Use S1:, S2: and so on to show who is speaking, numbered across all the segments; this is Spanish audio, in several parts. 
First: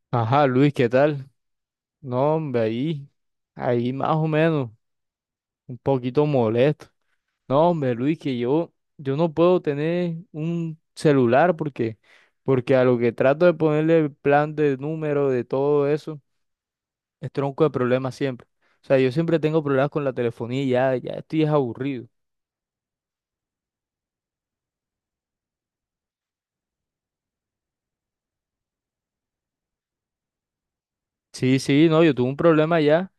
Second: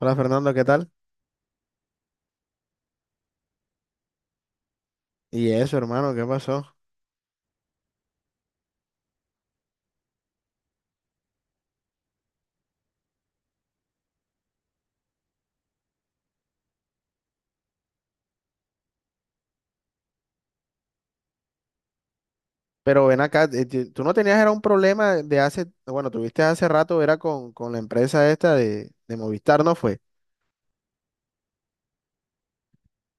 S1: Hola
S2: Ajá,
S1: Fernando, ¿qué
S2: Luis, ¿qué
S1: tal?
S2: tal? No, hombre, ahí, ahí más o menos,
S1: Y eso,
S2: un
S1: hermano, ¿qué
S2: poquito
S1: pasó?
S2: molesto. No, hombre, Luis, que yo no puedo tener un celular porque a lo que trato de ponerle el plan de número, de todo eso, es tronco de problemas siempre. O sea, yo siempre tengo problemas con la telefonía y ya, ya estoy es aburrido.
S1: Pero ven acá, tú no tenías, era un problema de hace, bueno, tuviste hace rato, era con la empresa esta de Movistar, ¿no fue?
S2: Sí, sí, no, yo tuve un problema ya,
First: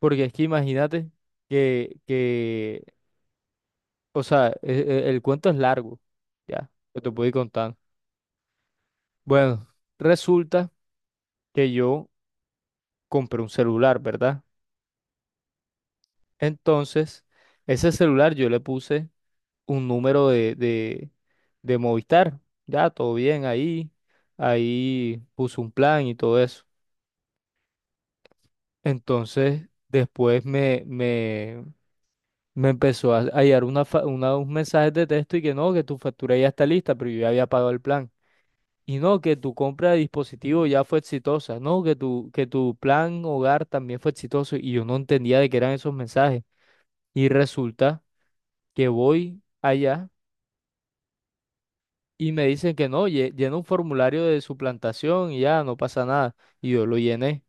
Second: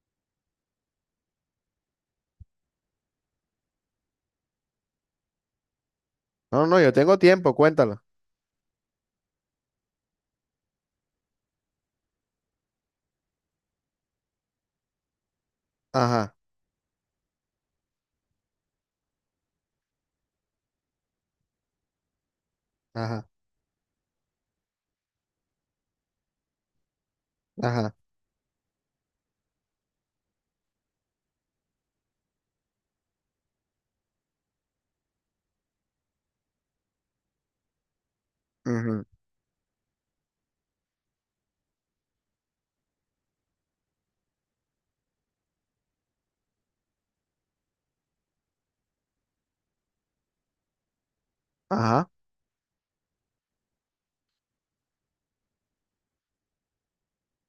S2: porque es que imagínate que, que, o sea, el, cuento es largo,
S1: No,
S2: ya,
S1: no, yo
S2: yo te
S1: tengo
S2: puedo ir
S1: tiempo,
S2: contando.
S1: cuéntalo.
S2: Bueno, resulta que yo compré un celular, ¿verdad?
S1: Ajá,
S2: Entonces, ese celular yo le puse un número de Movistar. Ya, todo
S1: ajá,
S2: bien ahí. Ahí puse un plan y todo eso.
S1: ajá,
S2: Entonces, me empezó a llegar un mensaje de texto y que no, que tu factura ya está lista, pero yo ya había pagado el plan. Y
S1: ujú,
S2: no, que tu compra de dispositivo ya fue exitosa, no, que tu plan hogar también fue exitoso y yo no entendía de qué eran esos mensajes. Y resulta que voy allá
S1: ajá,
S2: y me dicen que no, llena un formulario de suplantación y ya, no pasa nada. Y yo lo llené.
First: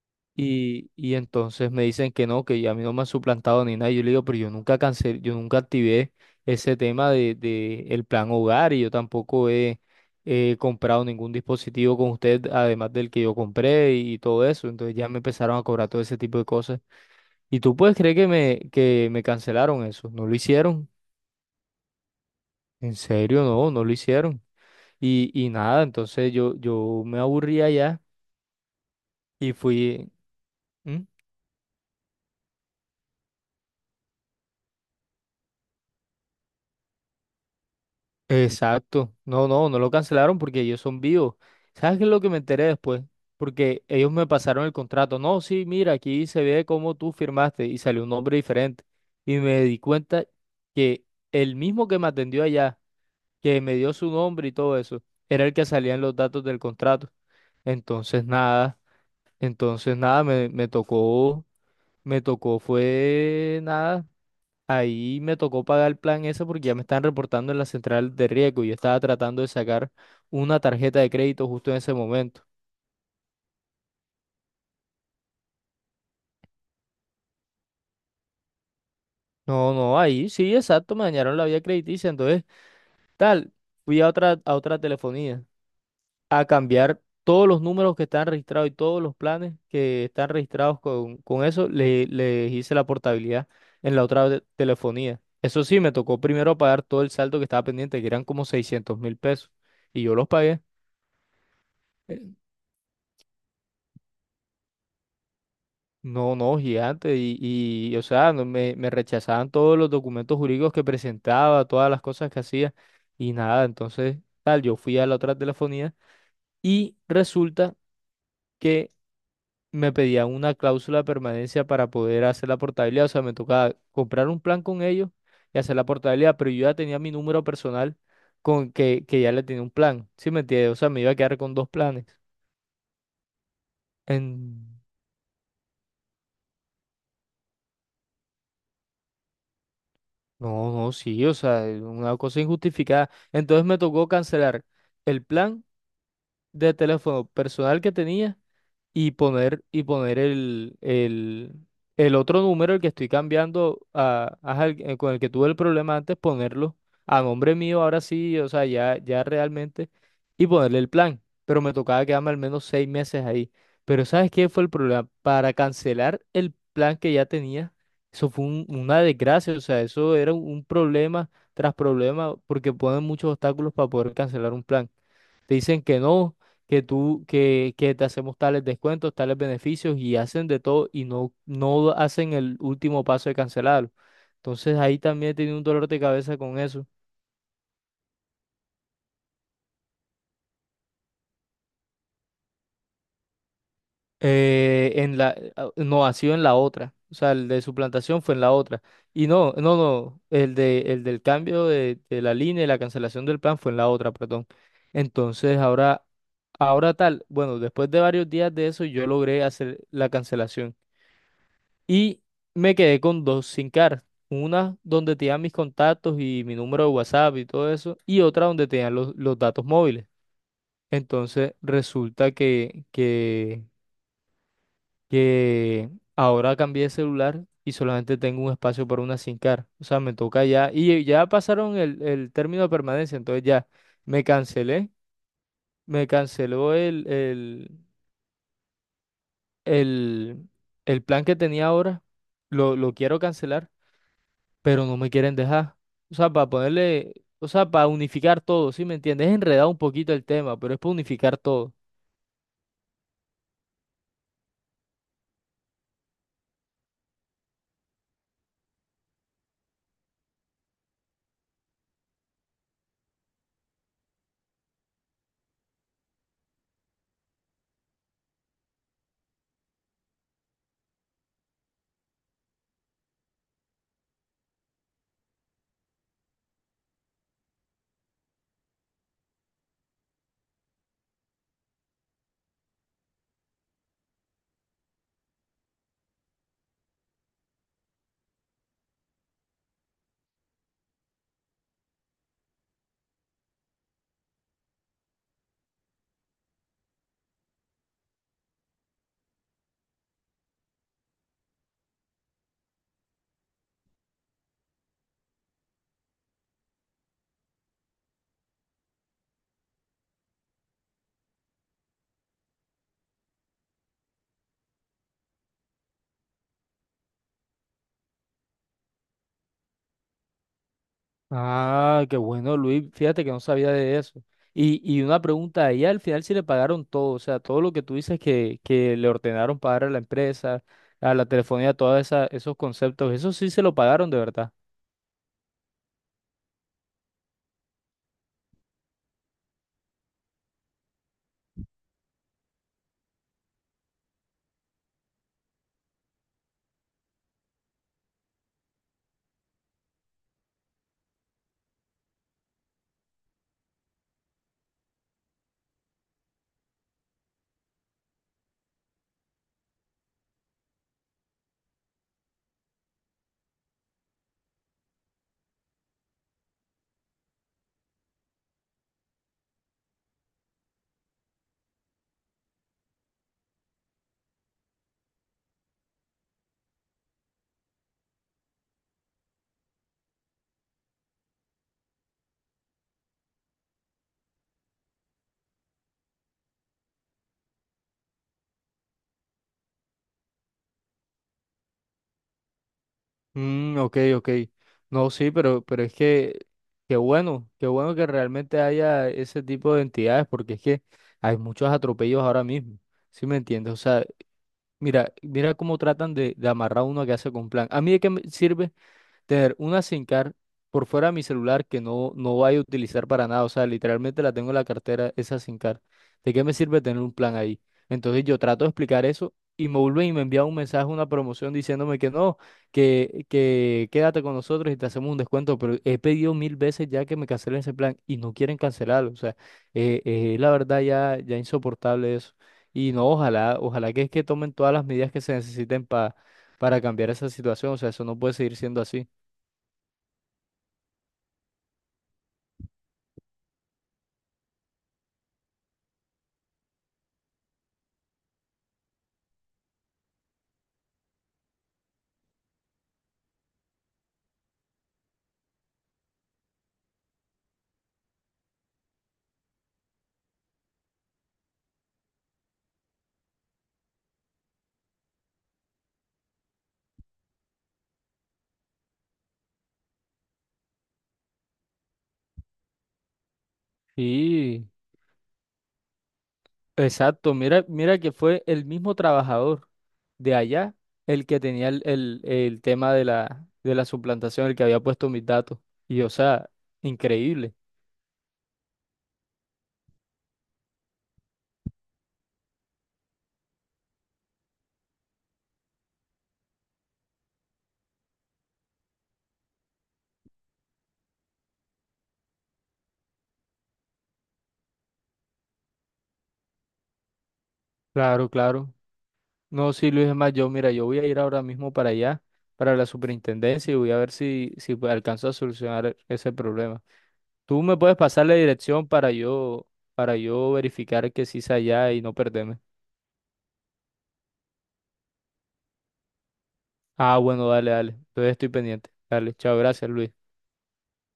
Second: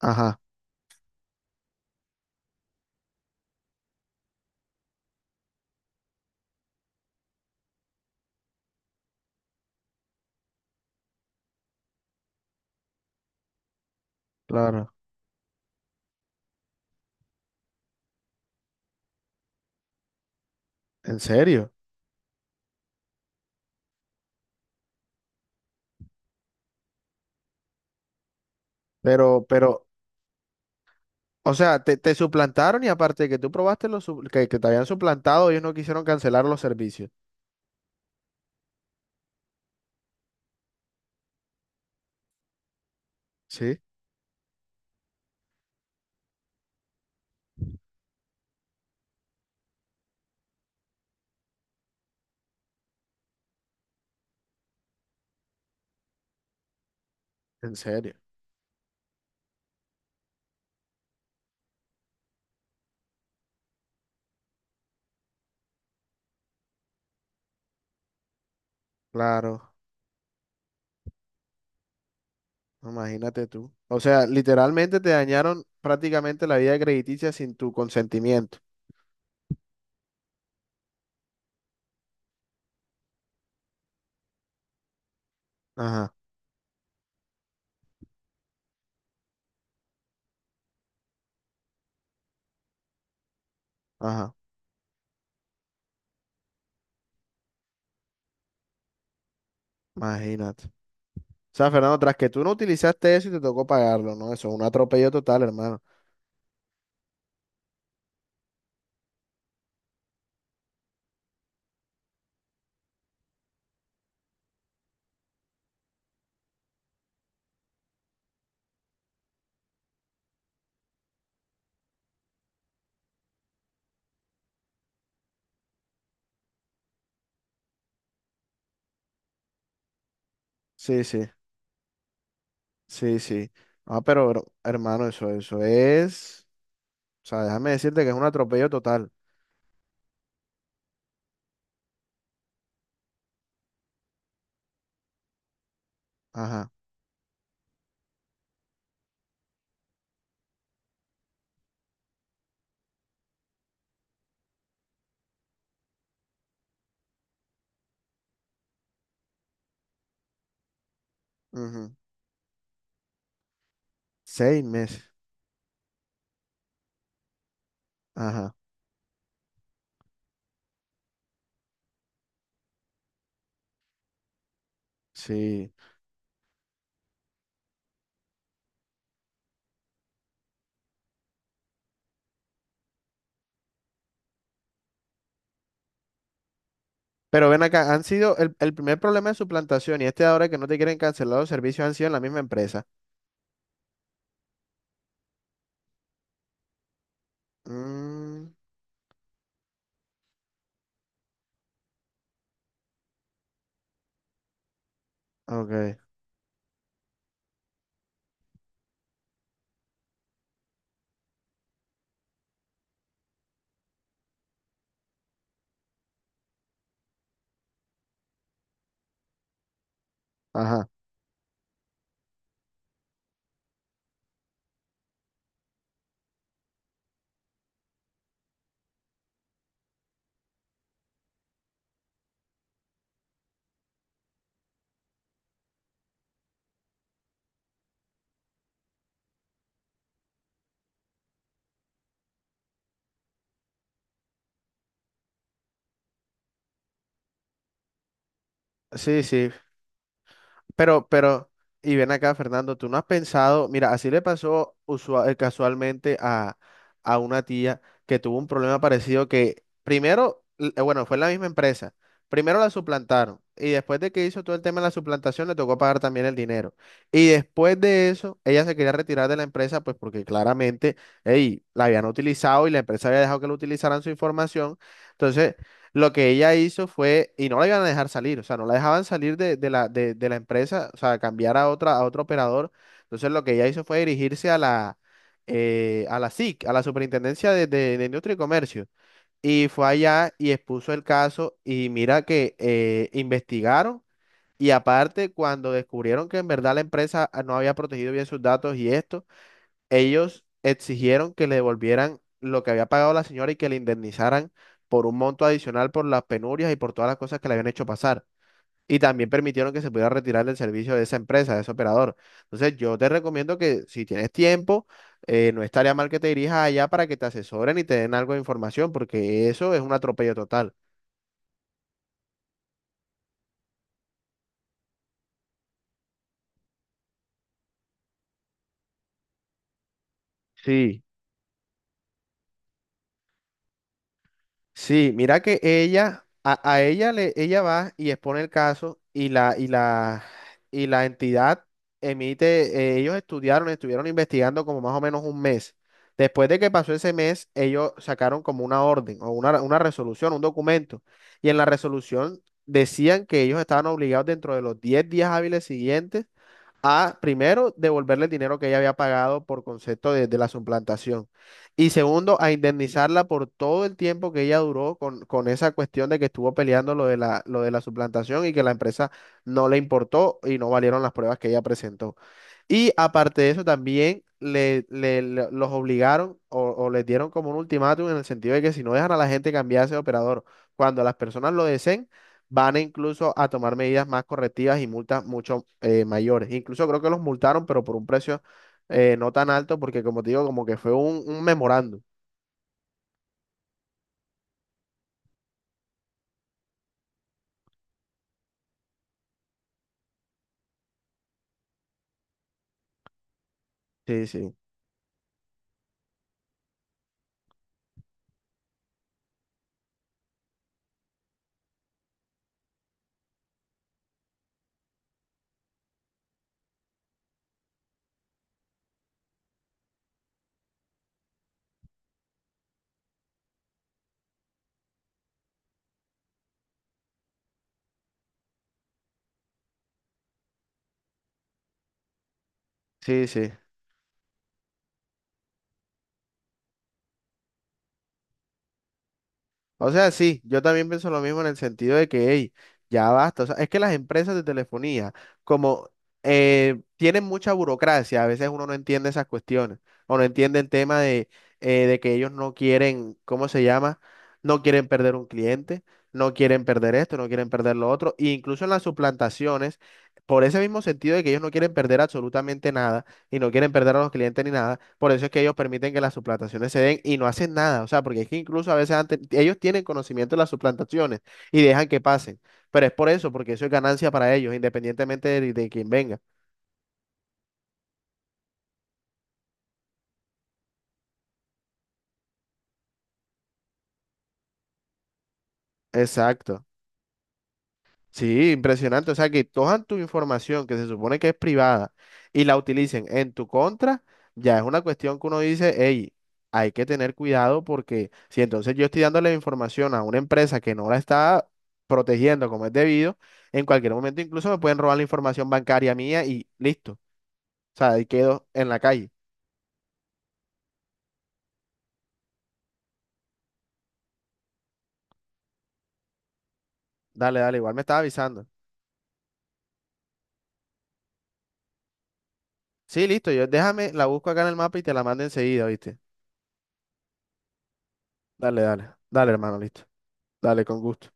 S1: ajá,
S2: Y entonces me dicen que no, que a mí no me han suplantado ni nada. Y yo le digo, pero yo nunca cancelé, yo nunca activé ese tema de el plan hogar y yo tampoco he, he comprado ningún dispositivo con usted, además del que yo compré y, todo eso.
S1: claro,
S2: Entonces ya me empezaron a cobrar todo ese tipo de cosas. ¿Y tú puedes creer que me cancelaron eso? ¿No lo hicieron?
S1: en serio.
S2: En serio, no, no lo hicieron. Y nada, entonces yo me aburría ya
S1: Pero,
S2: y
S1: pero,
S2: fui. ¿Mm?
S1: o sea, te suplantaron y aparte de que tú probaste los, que te habían suplantado, ellos no quisieron cancelar los servicios.
S2: Exacto. No, no, no lo cancelaron porque ellos son vivos. ¿Sabes qué es lo que me enteré después?
S1: Sí,
S2: Porque ellos me pasaron el contrato. No, sí, mira, aquí se ve cómo tú firmaste y salió un nombre diferente. Y me di cuenta que el mismo que me atendió allá, que me dio su nombre y todo eso, era el que salía en los datos del contrato.
S1: en serio,
S2: Entonces nada, entonces nada, me tocó fue nada. Ahí me tocó pagar el plan ese porque ya me están reportando en la central de riesgo y yo estaba tratando de
S1: claro.
S2: sacar una tarjeta de crédito justo en ese momento.
S1: Imagínate tú. O sea, literalmente te dañaron prácticamente la vida crediticia sin tu consentimiento.
S2: No, no, ahí sí, exacto, me dañaron la vía crediticia. Entonces, tal, fui a otra telefonía
S1: Ajá,
S2: a cambiar todos los números que están registrados y todos los planes que están registrados con eso, les hice la portabilidad en la otra
S1: ajá,
S2: telefonía. Eso sí, me tocó primero pagar todo el saldo que estaba pendiente, que eran como 600.000 pesos, y yo los pagué.
S1: imagínate. O sea, Fernando, tras que tú no utilizaste eso y te tocó pagarlo, ¿no? Eso es un atropello total, hermano.
S2: No, no, gigante. O sea, no, me rechazaban todos los documentos jurídicos que presentaba, todas las cosas que hacía y nada. Entonces, tal, yo fui a la otra telefonía y resulta que me pedían una cláusula de permanencia para poder hacer la portabilidad. O sea, me tocaba comprar un plan con ellos y hacer la portabilidad, pero yo ya tenía mi número personal con que ya le tenía un plan. ¿Sí me entiendes? O sea, me
S1: Sí,
S2: iba a
S1: sí,
S2: quedar con dos planes.
S1: sí, sí. Ah, pero, hermano, eso es. O sea, déjame decirte que es un atropello total.
S2: No, no, sí, o sea, es una cosa injustificada. Entonces me tocó cancelar el plan
S1: Ajá.
S2: de teléfono personal que tenía y poner el otro número, el que estoy cambiando a, ajá, con el que tuve el problema antes, ponerlo a nombre mío ahora sí, o sea, ya, ya realmente, y ponerle el plan. Pero me
S1: Ujú.
S2: tocaba quedarme al menos 6 meses ahí. Pero ¿sabes qué
S1: Seis
S2: fue el problema?
S1: meses.
S2: Para cancelar el plan que ya tenía, eso fue
S1: Ajá.
S2: una desgracia, o sea, eso era un problema tras problema, porque ponen muchos obstáculos para poder cancelar un plan. Te
S1: Sí.
S2: dicen que no, que te hacemos tales descuentos, tales beneficios y hacen de todo y no, no hacen el último paso de cancelarlo. Entonces ahí también he tenido un dolor de cabeza con eso.
S1: Pero ven acá, han sido el primer problema de suplantación y este ahora que no te quieren cancelar los servicios han sido en la misma empresa.
S2: En la, ah, no, ha sido en la otra. O sea, el de suplantación fue en
S1: Mm.
S2: la otra. Y no, no, no, el de, el del cambio de la línea y la cancelación del plan fue en la otra, perdón. Entonces
S1: Ok,
S2: ahora, ahora tal, bueno, después de varios días de eso yo logré hacer la cancelación. Y me quedé con dos SIM cards. Una donde tenían mis contactos y mi número de WhatsApp y todo eso. Y otra donde tenían los datos móviles.
S1: ajá.
S2: Entonces resulta que ahora cambié de celular y solamente tengo un espacio para una SIM card. O sea, me toca ya. Y ya pasaron el término de permanencia. Entonces ya me cancelé. Me canceló el, el plan que tenía ahora. Lo quiero cancelar pero no me quieren dejar. O sea, para ponerle, o sea, para unificar todo, ¿sí me
S1: Sí,
S2: entiendes? Es
S1: sí,
S2: enredado un poquito el tema, pero es para
S1: pero,
S2: unificar
S1: pero,
S2: todo.
S1: y ven acá, Fernando, tú no has pensado, mira, así le pasó casualmente a una tía que tuvo un problema parecido que primero, bueno, fue en la misma empresa, primero la suplantaron y después de que hizo todo el tema de la suplantación le tocó pagar también el dinero. Y después de eso, ella se quería retirar de la empresa, pues porque claramente, ey, la habían utilizado y la empresa había dejado que lo utilizaran su información. Entonces... lo que ella hizo fue, y no la iban a dejar salir, o sea, no la dejaban salir de, de la empresa, o sea, cambiar a otra, a otro operador. Entonces lo que ella hizo fue dirigirse a la SIC, a la Superintendencia de, de Industria y Comercio. Y fue allá y expuso el caso y mira que investigaron y aparte cuando descubrieron que en verdad la empresa no había protegido bien sus datos y esto ellos exigieron que le devolvieran lo que había pagado la señora y que le indemnizaran por un monto adicional por las penurias y por todas las cosas que le habían hecho pasar. Y también permitieron que se pudiera retirar del servicio de esa empresa, de ese operador. Entonces, yo te recomiendo que si tienes tiempo, no estaría mal que te dirijas allá para que te asesoren y te den algo de información, porque eso es un atropello total.
S2: Ah, qué bueno, Luis, fíjate que no sabía de eso. Y una pregunta, ahí al final sí le pagaron todo, o sea, todo lo que tú dices que le ordenaron pagar a la empresa,
S1: Sí.
S2: a la telefonía, todos esos conceptos, eso sí se lo pagaron de verdad.
S1: Sí, mira que a ella ella va y expone el caso y la entidad emite, ellos estudiaron, estuvieron investigando como más o menos un mes. Después de que pasó ese mes, ellos sacaron como una orden o una resolución, un documento. Y en la resolución decían que ellos estaban obligados dentro de los 10 días hábiles siguientes a, primero, devolverle el dinero que ella había pagado por concepto de la suplantación. Y segundo, a indemnizarla por todo el tiempo que ella duró con esa cuestión de que estuvo peleando lo de la suplantación y que la empresa no le importó y no valieron las pruebas que ella presentó. Y aparte de eso, también los obligaron o les dieron como un ultimátum en el sentido de que si no dejan a la gente cambiarse de operador cuando las personas lo deseen, van a incluso a tomar medidas más correctivas y multas mucho mayores. Incluso creo que los multaron, pero por un precio no tan alto, porque como te digo, como que fue un memorando.
S2: Mm, ok, ok. No, sí, pero es que, qué bueno que realmente haya ese tipo de entidades, porque es que hay muchos atropellos ahora mismo, ¿sí me entiendes? O sea,
S1: Sí, sí,
S2: mira, mira cómo tratan de amarrar a uno a que hace con plan. ¿A mí de qué me sirve tener una SIM card por fuera de mi celular que no, no vaya a utilizar para nada? O sea, literalmente la tengo en la cartera, esa SIM card. ¿De qué me sirve tener un plan ahí? Entonces yo trato de explicar eso y me vuelven y me envían un mensaje, una promoción diciéndome que no, que quédate con nosotros y te hacemos un descuento. Pero he pedido 1.000 veces ya que me cancelen ese plan y no quieren cancelarlo. O sea, la verdad ya, ya insoportable eso. Y no,
S1: sí, sí.
S2: ojalá, ojalá que es que tomen todas las medidas que se necesiten para cambiar esa situación. O sea, eso no puede seguir siendo así.
S1: O sea, sí, yo también pienso lo mismo en el sentido de que, hey, ya basta. O sea, es que las empresas de telefonía, como tienen mucha burocracia, a veces uno no entiende esas cuestiones o no entiende el tema de que ellos no quieren, ¿cómo se llama? No quieren perder un cliente, no quieren perder esto, no quieren perder lo otro. E incluso en las suplantaciones, por ese mismo sentido de que ellos no quieren perder absolutamente nada, y no quieren perder a los clientes ni nada. Por eso es que ellos permiten que las suplantaciones se den y no hacen nada. O sea, porque es que incluso a veces antes, ellos tienen conocimiento de las suplantaciones y dejan que pasen. Pero es por eso, porque eso es ganancia para ellos,
S2: Sí,
S1: independientemente de quién venga.
S2: exacto. Mira, mira que fue el mismo trabajador de allá el que tenía el tema de la suplantación, el que había puesto mis datos. Y o sea,
S1: Exacto.
S2: increíble.
S1: Sí, impresionante. O sea, que cojan tu información que se supone que es privada y la utilicen en tu contra, ya es una cuestión que uno dice, hey, hay que tener cuidado porque si entonces yo estoy dándole información a una empresa que no la está protegiendo como es debido, en cualquier momento incluso me pueden robar la información bancaria mía y listo. O sea, ahí
S2: Claro,
S1: quedo en
S2: claro.
S1: la calle.
S2: No, sí, Luis, es más, yo, mira, yo voy a ir ahora mismo para allá, para la superintendencia, y voy a ver si, si pues, alcanzo a solucionar ese problema.
S1: Dale, dale,
S2: Tú
S1: igual
S2: me
S1: me
S2: puedes
S1: estaba
S2: pasar la
S1: avisando.
S2: dirección para yo verificar que sí es allá y no perderme.
S1: Sí, listo, yo déjame, la busco acá en el mapa y te la mando enseguida, ¿viste?
S2: Ah, bueno, dale, dale. Entonces estoy
S1: Dale, dale,
S2: pendiente.
S1: dale,
S2: Dale, chao,
S1: hermano, listo.
S2: gracias, Luis.
S1: Dale, con gusto.